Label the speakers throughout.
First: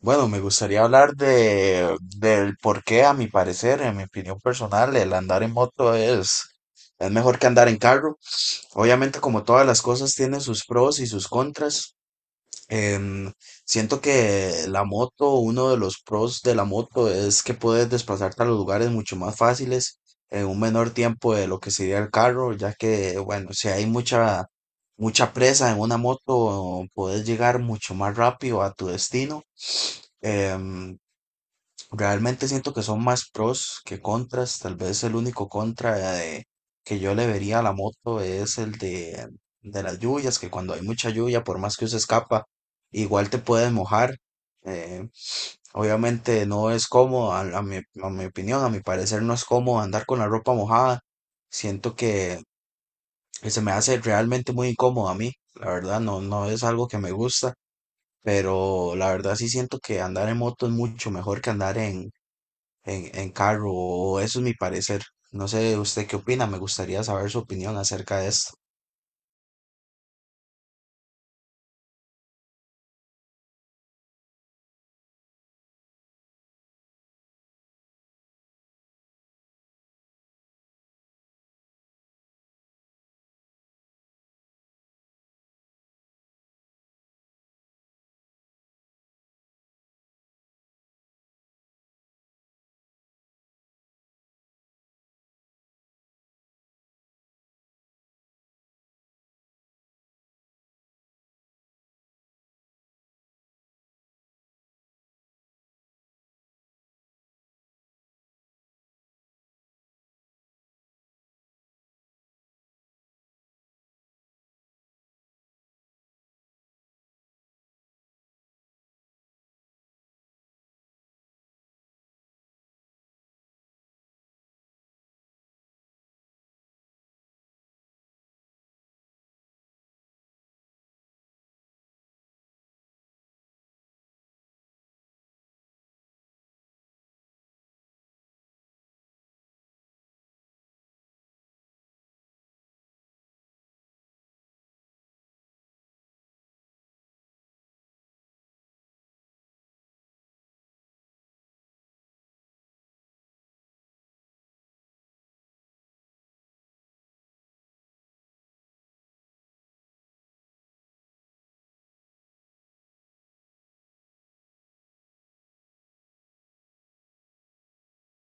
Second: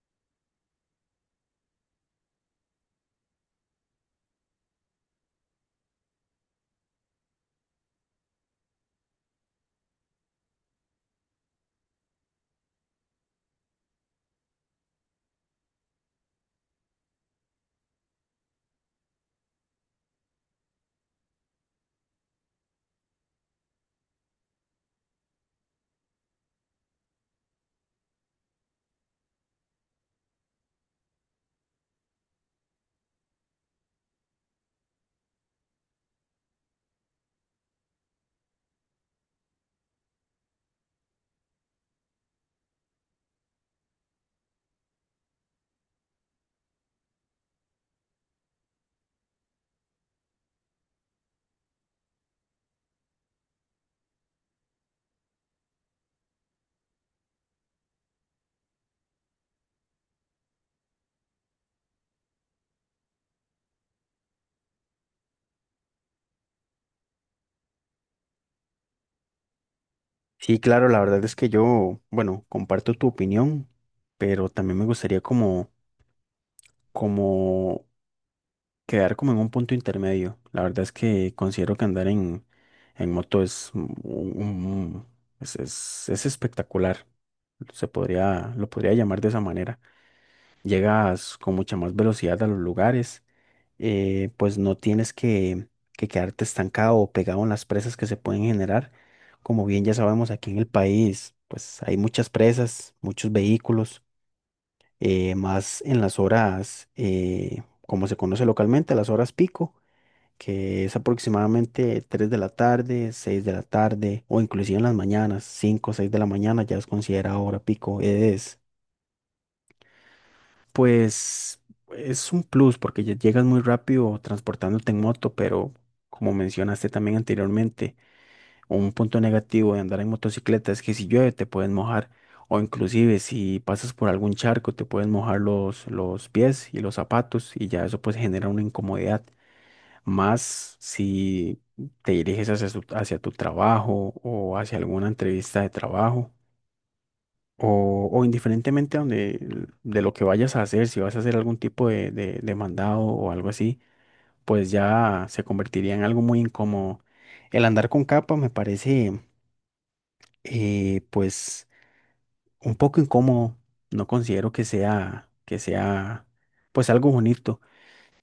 Speaker 1: Bueno, me gustaría hablar del por qué, a mi parecer, en mi opinión personal, el andar en moto es mejor que andar en carro. Obviamente, como todas las cosas, tiene sus pros y sus contras. Em, Siento que uno de los pros de la moto es que puedes desplazarte a los lugares mucho más fáciles en un menor tiempo de lo que sería el carro, ya que, bueno, si hay mucha presa en una moto, puedes llegar mucho más rápido a tu destino. Em, Realmente siento que son más pros que contras. Tal vez el único que yo le vería a la moto es el de las lluvias, que cuando hay mucha lluvia, por más que se escapa, igual te puedes mojar. Eh, Obviamente no es cómodo, a mi opinión, a mi parecer no es cómodo andar con la ropa mojada. Siento que se me hace realmente muy incómodo a mí. La verdad, no, no es algo que me gusta, pero la verdad sí siento que andar en moto es mucho mejor que andar en carro, o eso es mi parecer. No sé, ¿usted qué opina? Me gustaría saber su opinión acerca de esto.
Speaker 2: Sí, claro, la verdad es que yo, bueno, comparto tu opinión, pero también me gustaría como quedar como en un punto intermedio. La verdad es que considero que andar en moto es, es espectacular. Se podría, lo podría llamar de esa manera. Llegas con mucha más velocidad a los lugares, pues no tienes que quedarte estancado o pegado en las presas que se pueden generar. Como bien ya sabemos, aquí en el país, pues hay muchas presas, muchos vehículos, más en las horas, como se conoce localmente, las horas pico, que es aproximadamente 3 de la tarde, 6 de la tarde, o inclusive en las mañanas, 5 o seis de la mañana ya es considerada hora pico. Es Pues es un plus porque ya llegas muy rápido transportándote en moto, pero como mencionaste también anteriormente, un punto negativo de andar en motocicleta es que si llueve te puedes mojar, o inclusive si pasas por algún charco te puedes mojar los pies y los zapatos, y ya eso pues genera una incomodidad, más si te diriges hacia tu trabajo o hacia alguna entrevista de trabajo. O indiferentemente donde, de lo que vayas a hacer, si vas a hacer algún tipo de mandado o algo así, pues ya se convertiría en algo muy incómodo. El andar con capa me parece, pues, un poco incómodo. No considero que sea, pues, algo bonito.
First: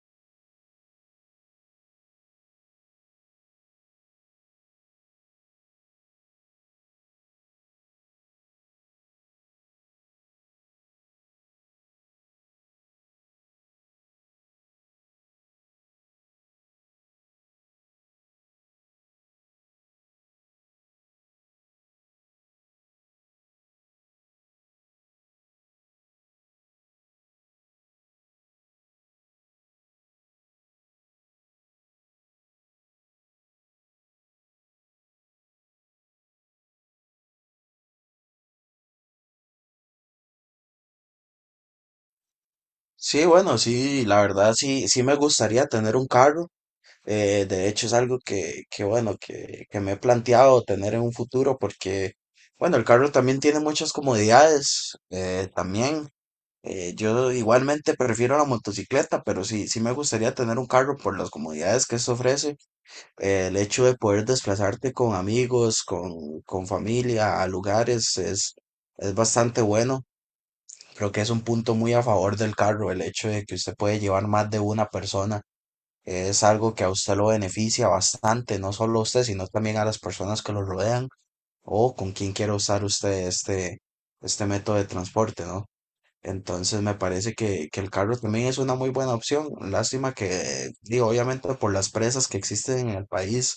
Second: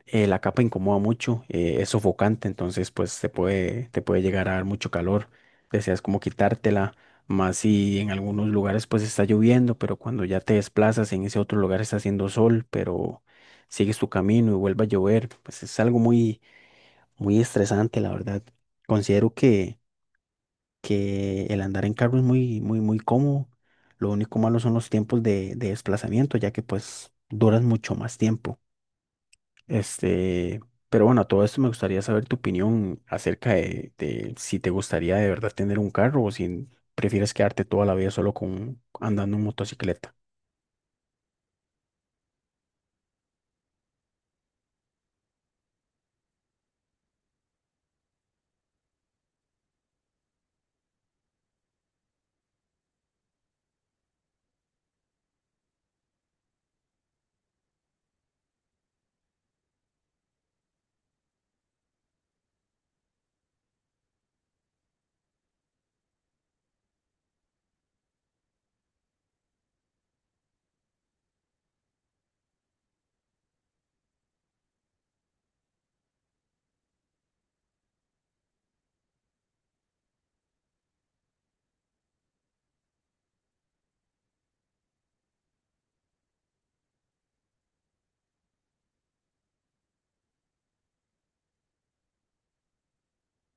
Speaker 2: La capa incomoda mucho, es sofocante, entonces pues te puede llegar a dar mucho calor, deseas como quitártela, más si en algunos lugares pues está lloviendo, pero cuando ya te desplazas en ese otro lugar está haciendo sol, pero sigues tu camino y vuelve a llover, pues es algo muy, muy estresante, la verdad. Considero que el andar en carro es muy, muy, muy cómodo, lo único malo son los tiempos de desplazamiento, ya que pues duras mucho más tiempo. Este, pero bueno, a todo esto me gustaría saber tu opinión acerca de si te gustaría de verdad tener un carro, o si prefieres quedarte toda la vida solo con andando en motocicleta.
Speaker 1: Sí, bueno, sí, la verdad sí, sí me gustaría tener un carro. De hecho es algo que, bueno, que me he planteado tener en un futuro porque, bueno, el carro también tiene muchas comodidades. Yo igualmente prefiero la motocicleta, pero sí, sí me gustaría tener un carro por las comodidades que esto ofrece. El hecho de poder desplazarte con amigos, con familia, a lugares, es bastante bueno. Creo que es un punto muy a favor del carro, el hecho de que usted puede llevar más de una persona. Es algo que a usted lo beneficia bastante, no solo a usted, sino también a las personas que lo rodean o con quien quiera usar usted este método de transporte, ¿no? Entonces me parece que el carro también es una muy buena opción. Lástima que, digo, obviamente por las presas que existen en el país,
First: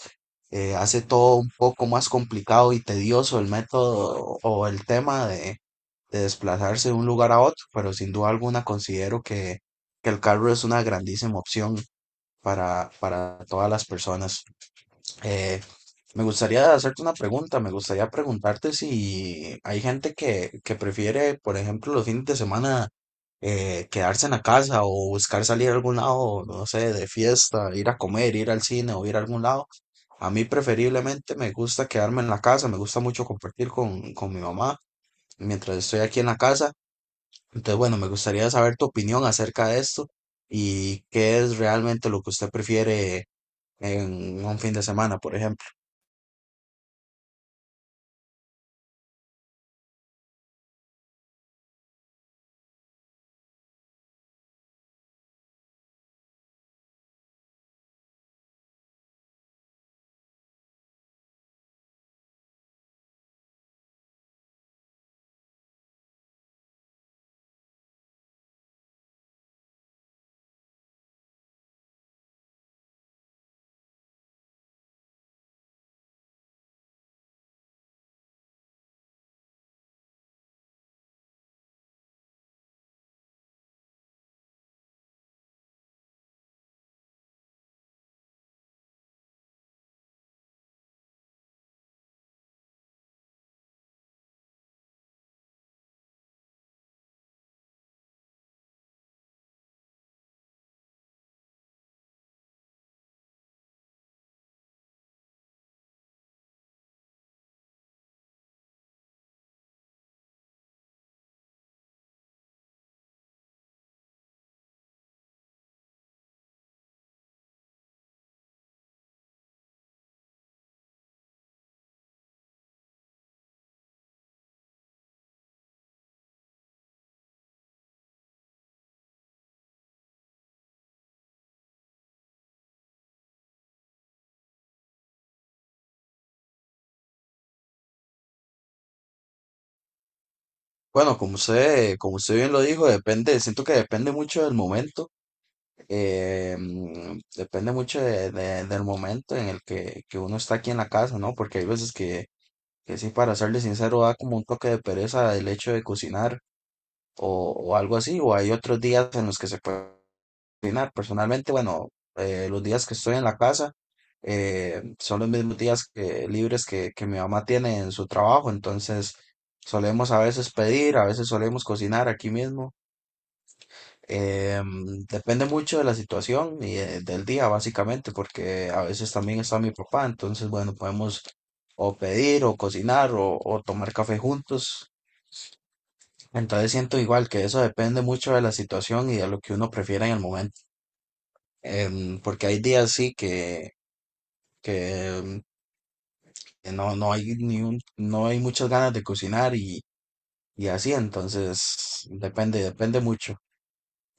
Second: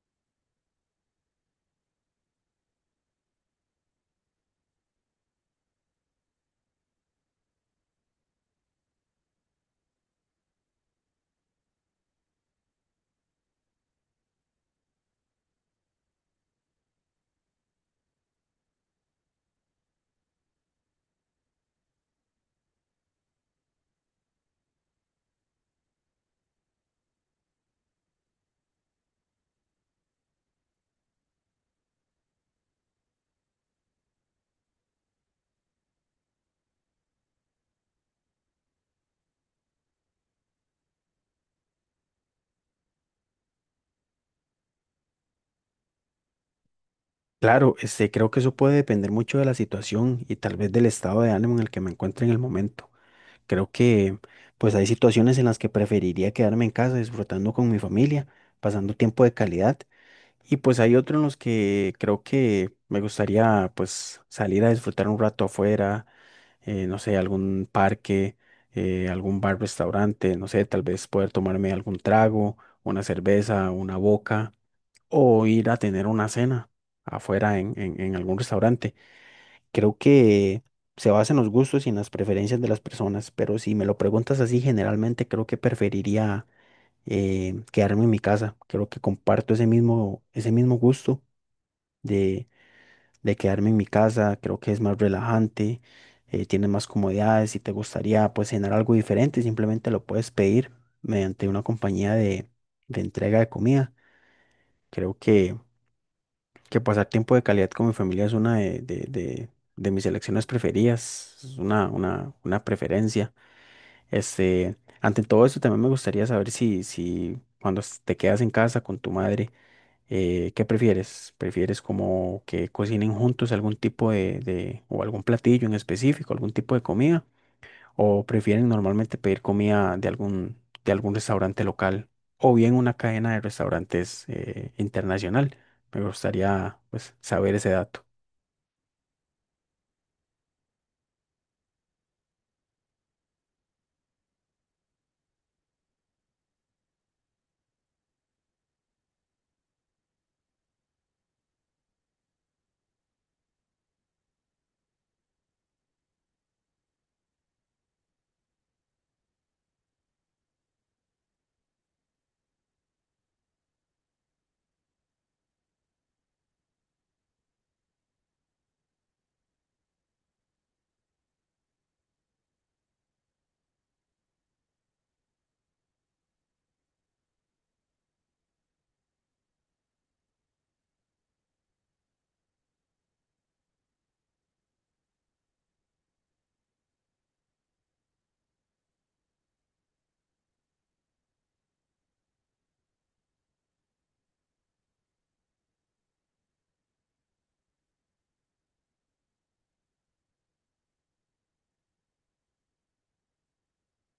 Speaker 1: hace todo un poco más complicado y tedioso el método o el tema de desplazarse de un lugar a otro, pero sin duda alguna considero que el carro es una grandísima opción para todas las personas. Eh, Me gustaría preguntarte si hay gente que prefiere, por ejemplo, los fines de semana quedarse en la casa o buscar salir a algún lado, no sé, de fiesta, ir a comer, ir al cine o ir a algún lado. A mí preferiblemente me gusta quedarme en la casa, me gusta mucho compartir con mi mamá mientras estoy aquí en la casa. Entonces, bueno, me gustaría saber tu opinión acerca de esto y qué es realmente lo que usted prefiere en un fin de semana, por ejemplo.
Speaker 2: Claro, este, creo que eso puede depender mucho de la situación y tal vez del estado de ánimo en el que me encuentre en el momento. Creo que pues hay situaciones en las que preferiría quedarme en casa disfrutando con mi familia, pasando tiempo de calidad. Y pues hay otro en los que creo que me gustaría pues salir a disfrutar un rato afuera, no sé, algún parque, algún bar, restaurante, no sé, tal vez poder tomarme algún trago, una cerveza, una boca, o ir a tener una cena afuera en algún restaurante. Creo que se basa en los gustos y en las preferencias de las personas, pero si me lo preguntas así, generalmente creo que preferiría quedarme en mi casa. Creo que comparto ese mismo gusto de, de quedarme en mi casa, creo que es más relajante, tienes más comodidades, si te gustaría pues cenar algo diferente, simplemente lo puedes pedir mediante una compañía de entrega de comida. Creo que pasar tiempo de calidad con mi familia es una de mis elecciones preferidas, es una preferencia. Este, ante todo eso también me gustaría saber si cuando te quedas en casa con tu madre, ¿qué prefieres? ¿Prefieres como que cocinen juntos algún tipo o algún platillo en específico, algún tipo de comida? ¿O prefieren normalmente pedir comida de algún restaurante local, o bien una cadena de restaurantes internacional? Me gustaría pues, saber ese dato.
Speaker 1: Bueno, como usted bien lo dijo, depende, siento que depende mucho del momento, depende mucho del momento en el que uno está aquí en la casa, ¿no? Porque hay veces que sí, para serle sincero, da como un toque de pereza el hecho de cocinar o algo así, o hay otros días en los que se puede cocinar. Personalmente, bueno, los días que estoy en la casa son los mismos días libres que mi mamá tiene en su trabajo, entonces solemos a veces pedir, a veces solemos cocinar aquí mismo. Depende mucho de la situación y del día, básicamente, porque a veces también está mi papá, entonces, bueno, podemos o pedir o cocinar o tomar café juntos. Entonces siento igual que eso depende mucho de la situación y de lo que uno prefiera en el momento. Porque hay días sí que em, que no, no hay ni un- no hay muchas ganas de cocinar y así, entonces depende, depende mucho.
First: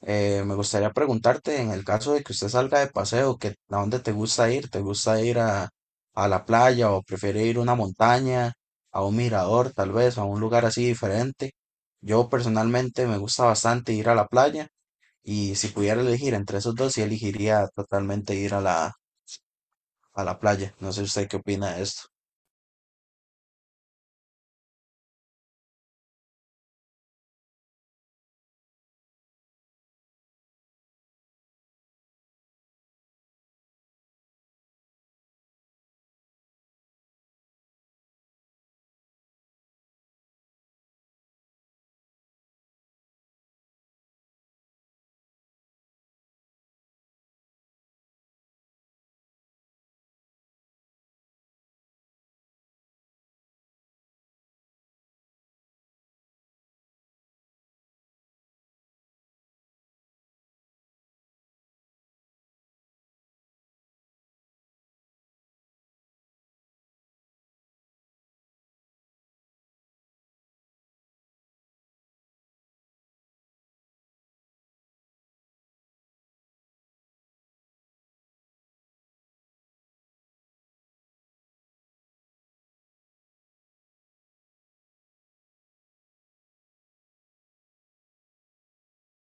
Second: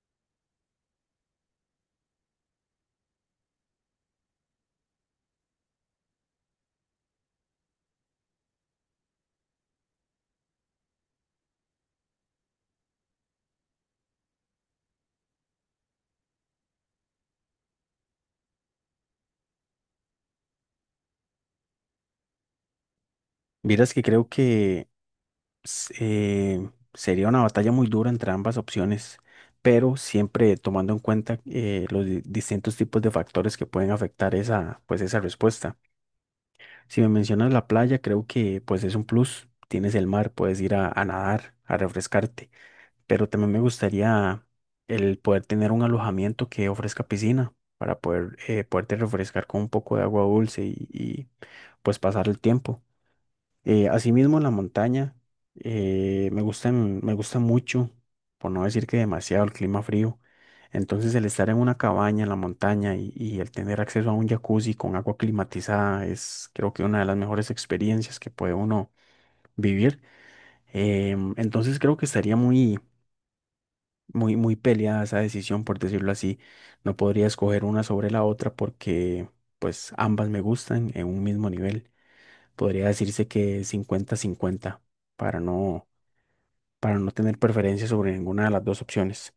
Speaker 1: Me gustaría preguntarte, en el caso de que usted salga de paseo, que, ¿a dónde te gusta ir? ¿Te gusta ir a la playa o prefiere ir a una montaña, a un mirador, tal vez, a un lugar así diferente? Yo personalmente me gusta bastante ir a la playa. Y si pudiera elegir entre esos dos, sí elegiría totalmente ir a a la playa. No sé usted qué opina de esto.
Speaker 2: Vieras que creo que sería una batalla muy dura entre ambas opciones, pero siempre tomando en cuenta los distintos tipos de factores que pueden afectar esa, pues, esa respuesta. Si me mencionas la playa, creo que pues es un plus. Tienes el mar, puedes ir a nadar, a refrescarte. Pero también me gustaría el poder tener un alojamiento que ofrezca piscina para poder poderte refrescar con un poco de agua dulce y pues pasar el tiempo. Asimismo, la montaña me gusta mucho, por no decir que demasiado, el clima frío. Entonces, el estar en una cabaña en la montaña y el tener acceso a un jacuzzi con agua climatizada es, creo que, una de las mejores experiencias que puede uno vivir. Entonces, creo que estaría muy, muy, muy peleada esa decisión, por decirlo así. No podría escoger una sobre la otra porque, pues, ambas me gustan en un mismo nivel. Podría decirse que cincuenta-cincuenta para no, para no tener preferencia sobre ninguna de las dos opciones.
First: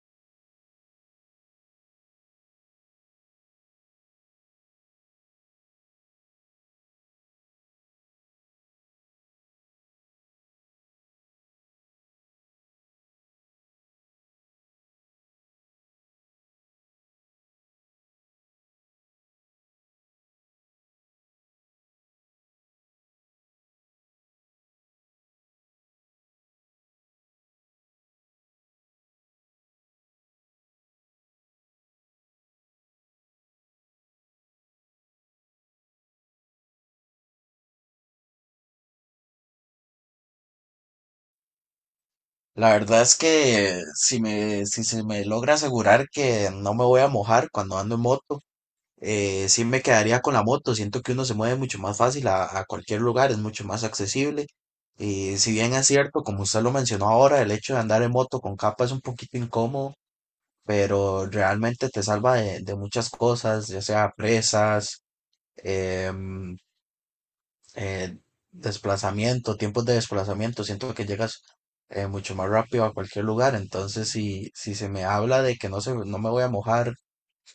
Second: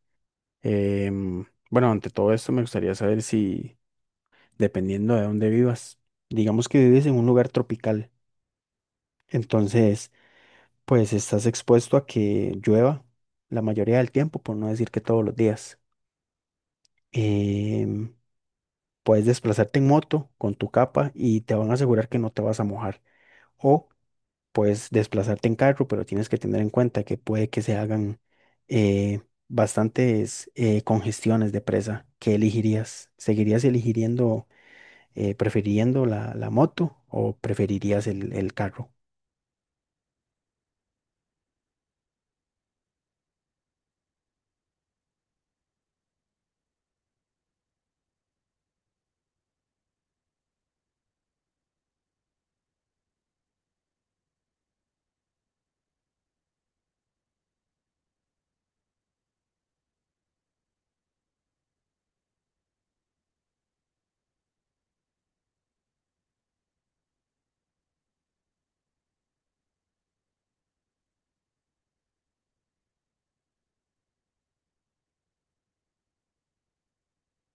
Speaker 2: Bueno, ante todo esto me gustaría saber si, dependiendo de dónde vivas, digamos que vives en un lugar tropical, entonces pues estás expuesto a que llueva la mayoría del tiempo, por no decir que todos los días. Em, Puedes desplazarte en moto con tu capa y te van a asegurar que no te vas a mojar. O puedes desplazarte en carro, pero tienes que tener en cuenta que puede que se hagan eh, bastantes congestiones de presa. ¿Qué elegirías? ¿Seguirías eligiendo, prefiriendo la moto, o preferirías el carro?
Speaker 1: La verdad es que si se me logra asegurar que no me voy a mojar cuando ando en moto, sí me quedaría con la moto. Siento que uno se mueve mucho más fácil a cualquier lugar, es mucho más accesible. Y si bien es cierto, como usted lo mencionó ahora, el hecho de andar en moto con capa es un poquito incómodo, pero realmente te salva de muchas cosas, ya sea presas, em, eh, desplazamiento, tiempos de desplazamiento. Siento que llegas mucho más rápido a cualquier lugar. Entonces, si se me habla de que no me voy a mojar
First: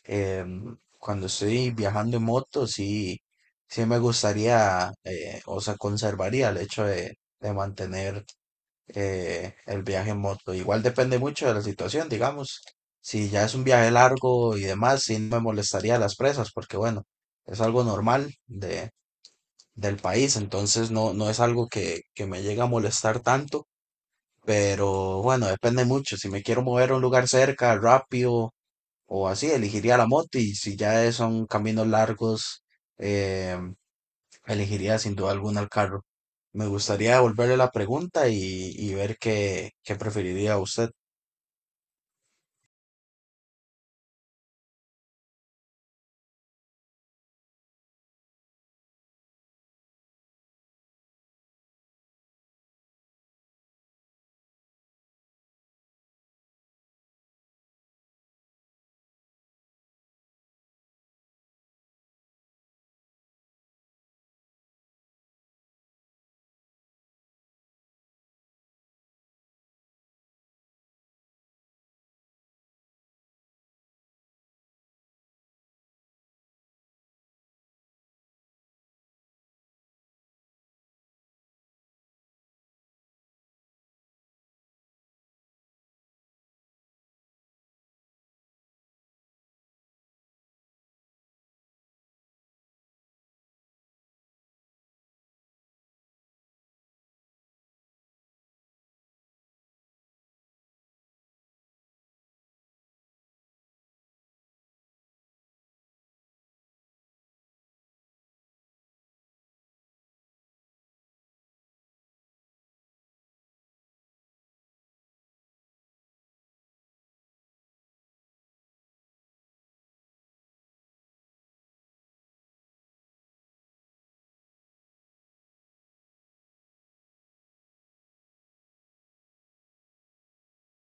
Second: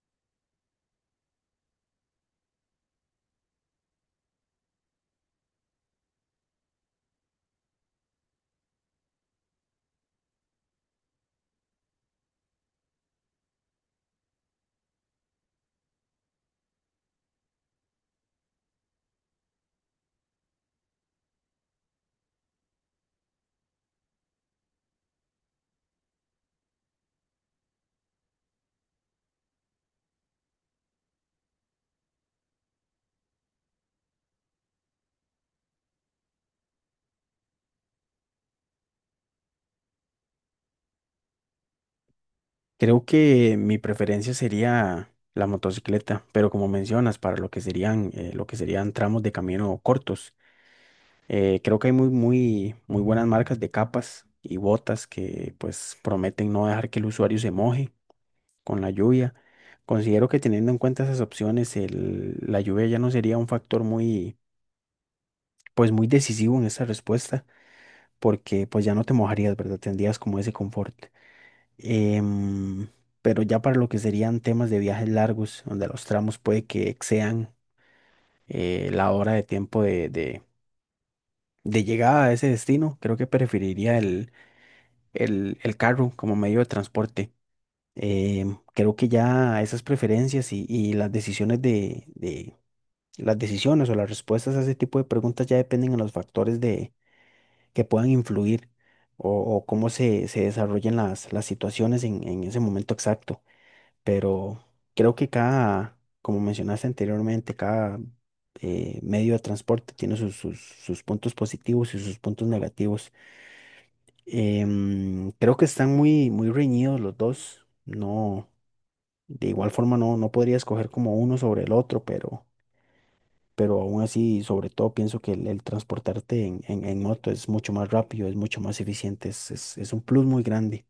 Speaker 1: em, cuando estoy viajando en moto, sí, sí me gustaría, o sea, conservaría el hecho de mantener el viaje en moto. Igual depende mucho de la situación, digamos. Si ya es un viaje largo y demás, sí no me molestaría las presas, porque bueno, es algo normal del país, entonces no, no es algo que me llega a molestar tanto, pero bueno, depende mucho. Si me quiero mover a un lugar cerca, rápido o así, elegiría la moto y si ya son caminos largos, eh, elegiría sin duda alguna el carro. Me gustaría devolverle la pregunta y ver qué preferiría usted.
Speaker 2: Creo que mi preferencia sería la motocicleta, pero como mencionas, para lo que serían tramos de camino cortos. Creo que hay muy, muy, muy buenas marcas de capas y botas que pues prometen no dejar que el usuario se moje con la lluvia. Considero que teniendo en cuenta esas opciones, la lluvia ya no sería un factor muy, pues muy decisivo en esa respuesta, porque pues ya no te mojarías, ¿verdad? Tendrías como ese confort. Em, pero ya para lo que serían temas de viajes largos, donde los tramos puede que excedan la hora de tiempo de llegada a ese destino, creo que preferiría el carro como medio de transporte. Creo que ya esas preferencias y las decisiones de las decisiones o las respuestas a ese tipo de preguntas ya dependen de los factores de, que puedan influir o, o cómo se desarrollen las situaciones en ese momento exacto. Pero creo que cada, como mencionaste anteriormente, cada medio de transporte tiene sus puntos positivos y sus puntos negativos. Creo que están muy, muy reñidos los dos. No, de igual forma no, no podría escoger como uno sobre el otro, pero aún así, sobre todo, pienso que el transportarte en moto es mucho más rápido, es mucho más eficiente, es, es un plus muy grande.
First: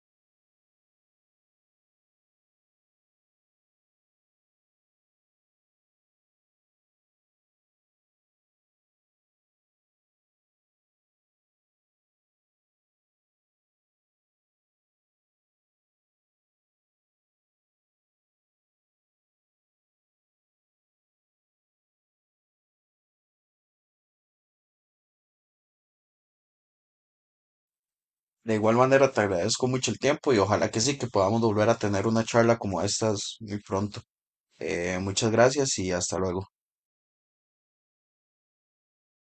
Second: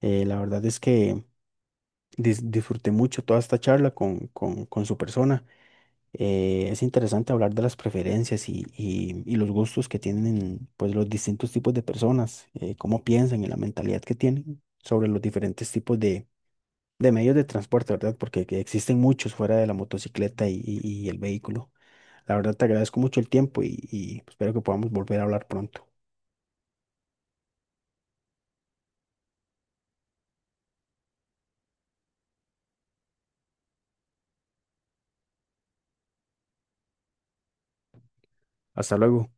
Speaker 2: La verdad es que disfruté mucho toda esta charla con su persona. Es interesante hablar de las preferencias y los gustos que tienen pues, los distintos tipos de personas, cómo piensan y la mentalidad que tienen sobre los diferentes tipos de medios de transporte, ¿verdad? Porque que existen muchos fuera de la motocicleta y el vehículo. La verdad te agradezco mucho el tiempo y espero que podamos volver a hablar pronto.
Speaker 1: De igual manera, te agradezco mucho el tiempo y ojalá que sí, que podamos volver a tener una charla como estas muy pronto. Muchas gracias y hasta luego.
Speaker 2: Hasta luego.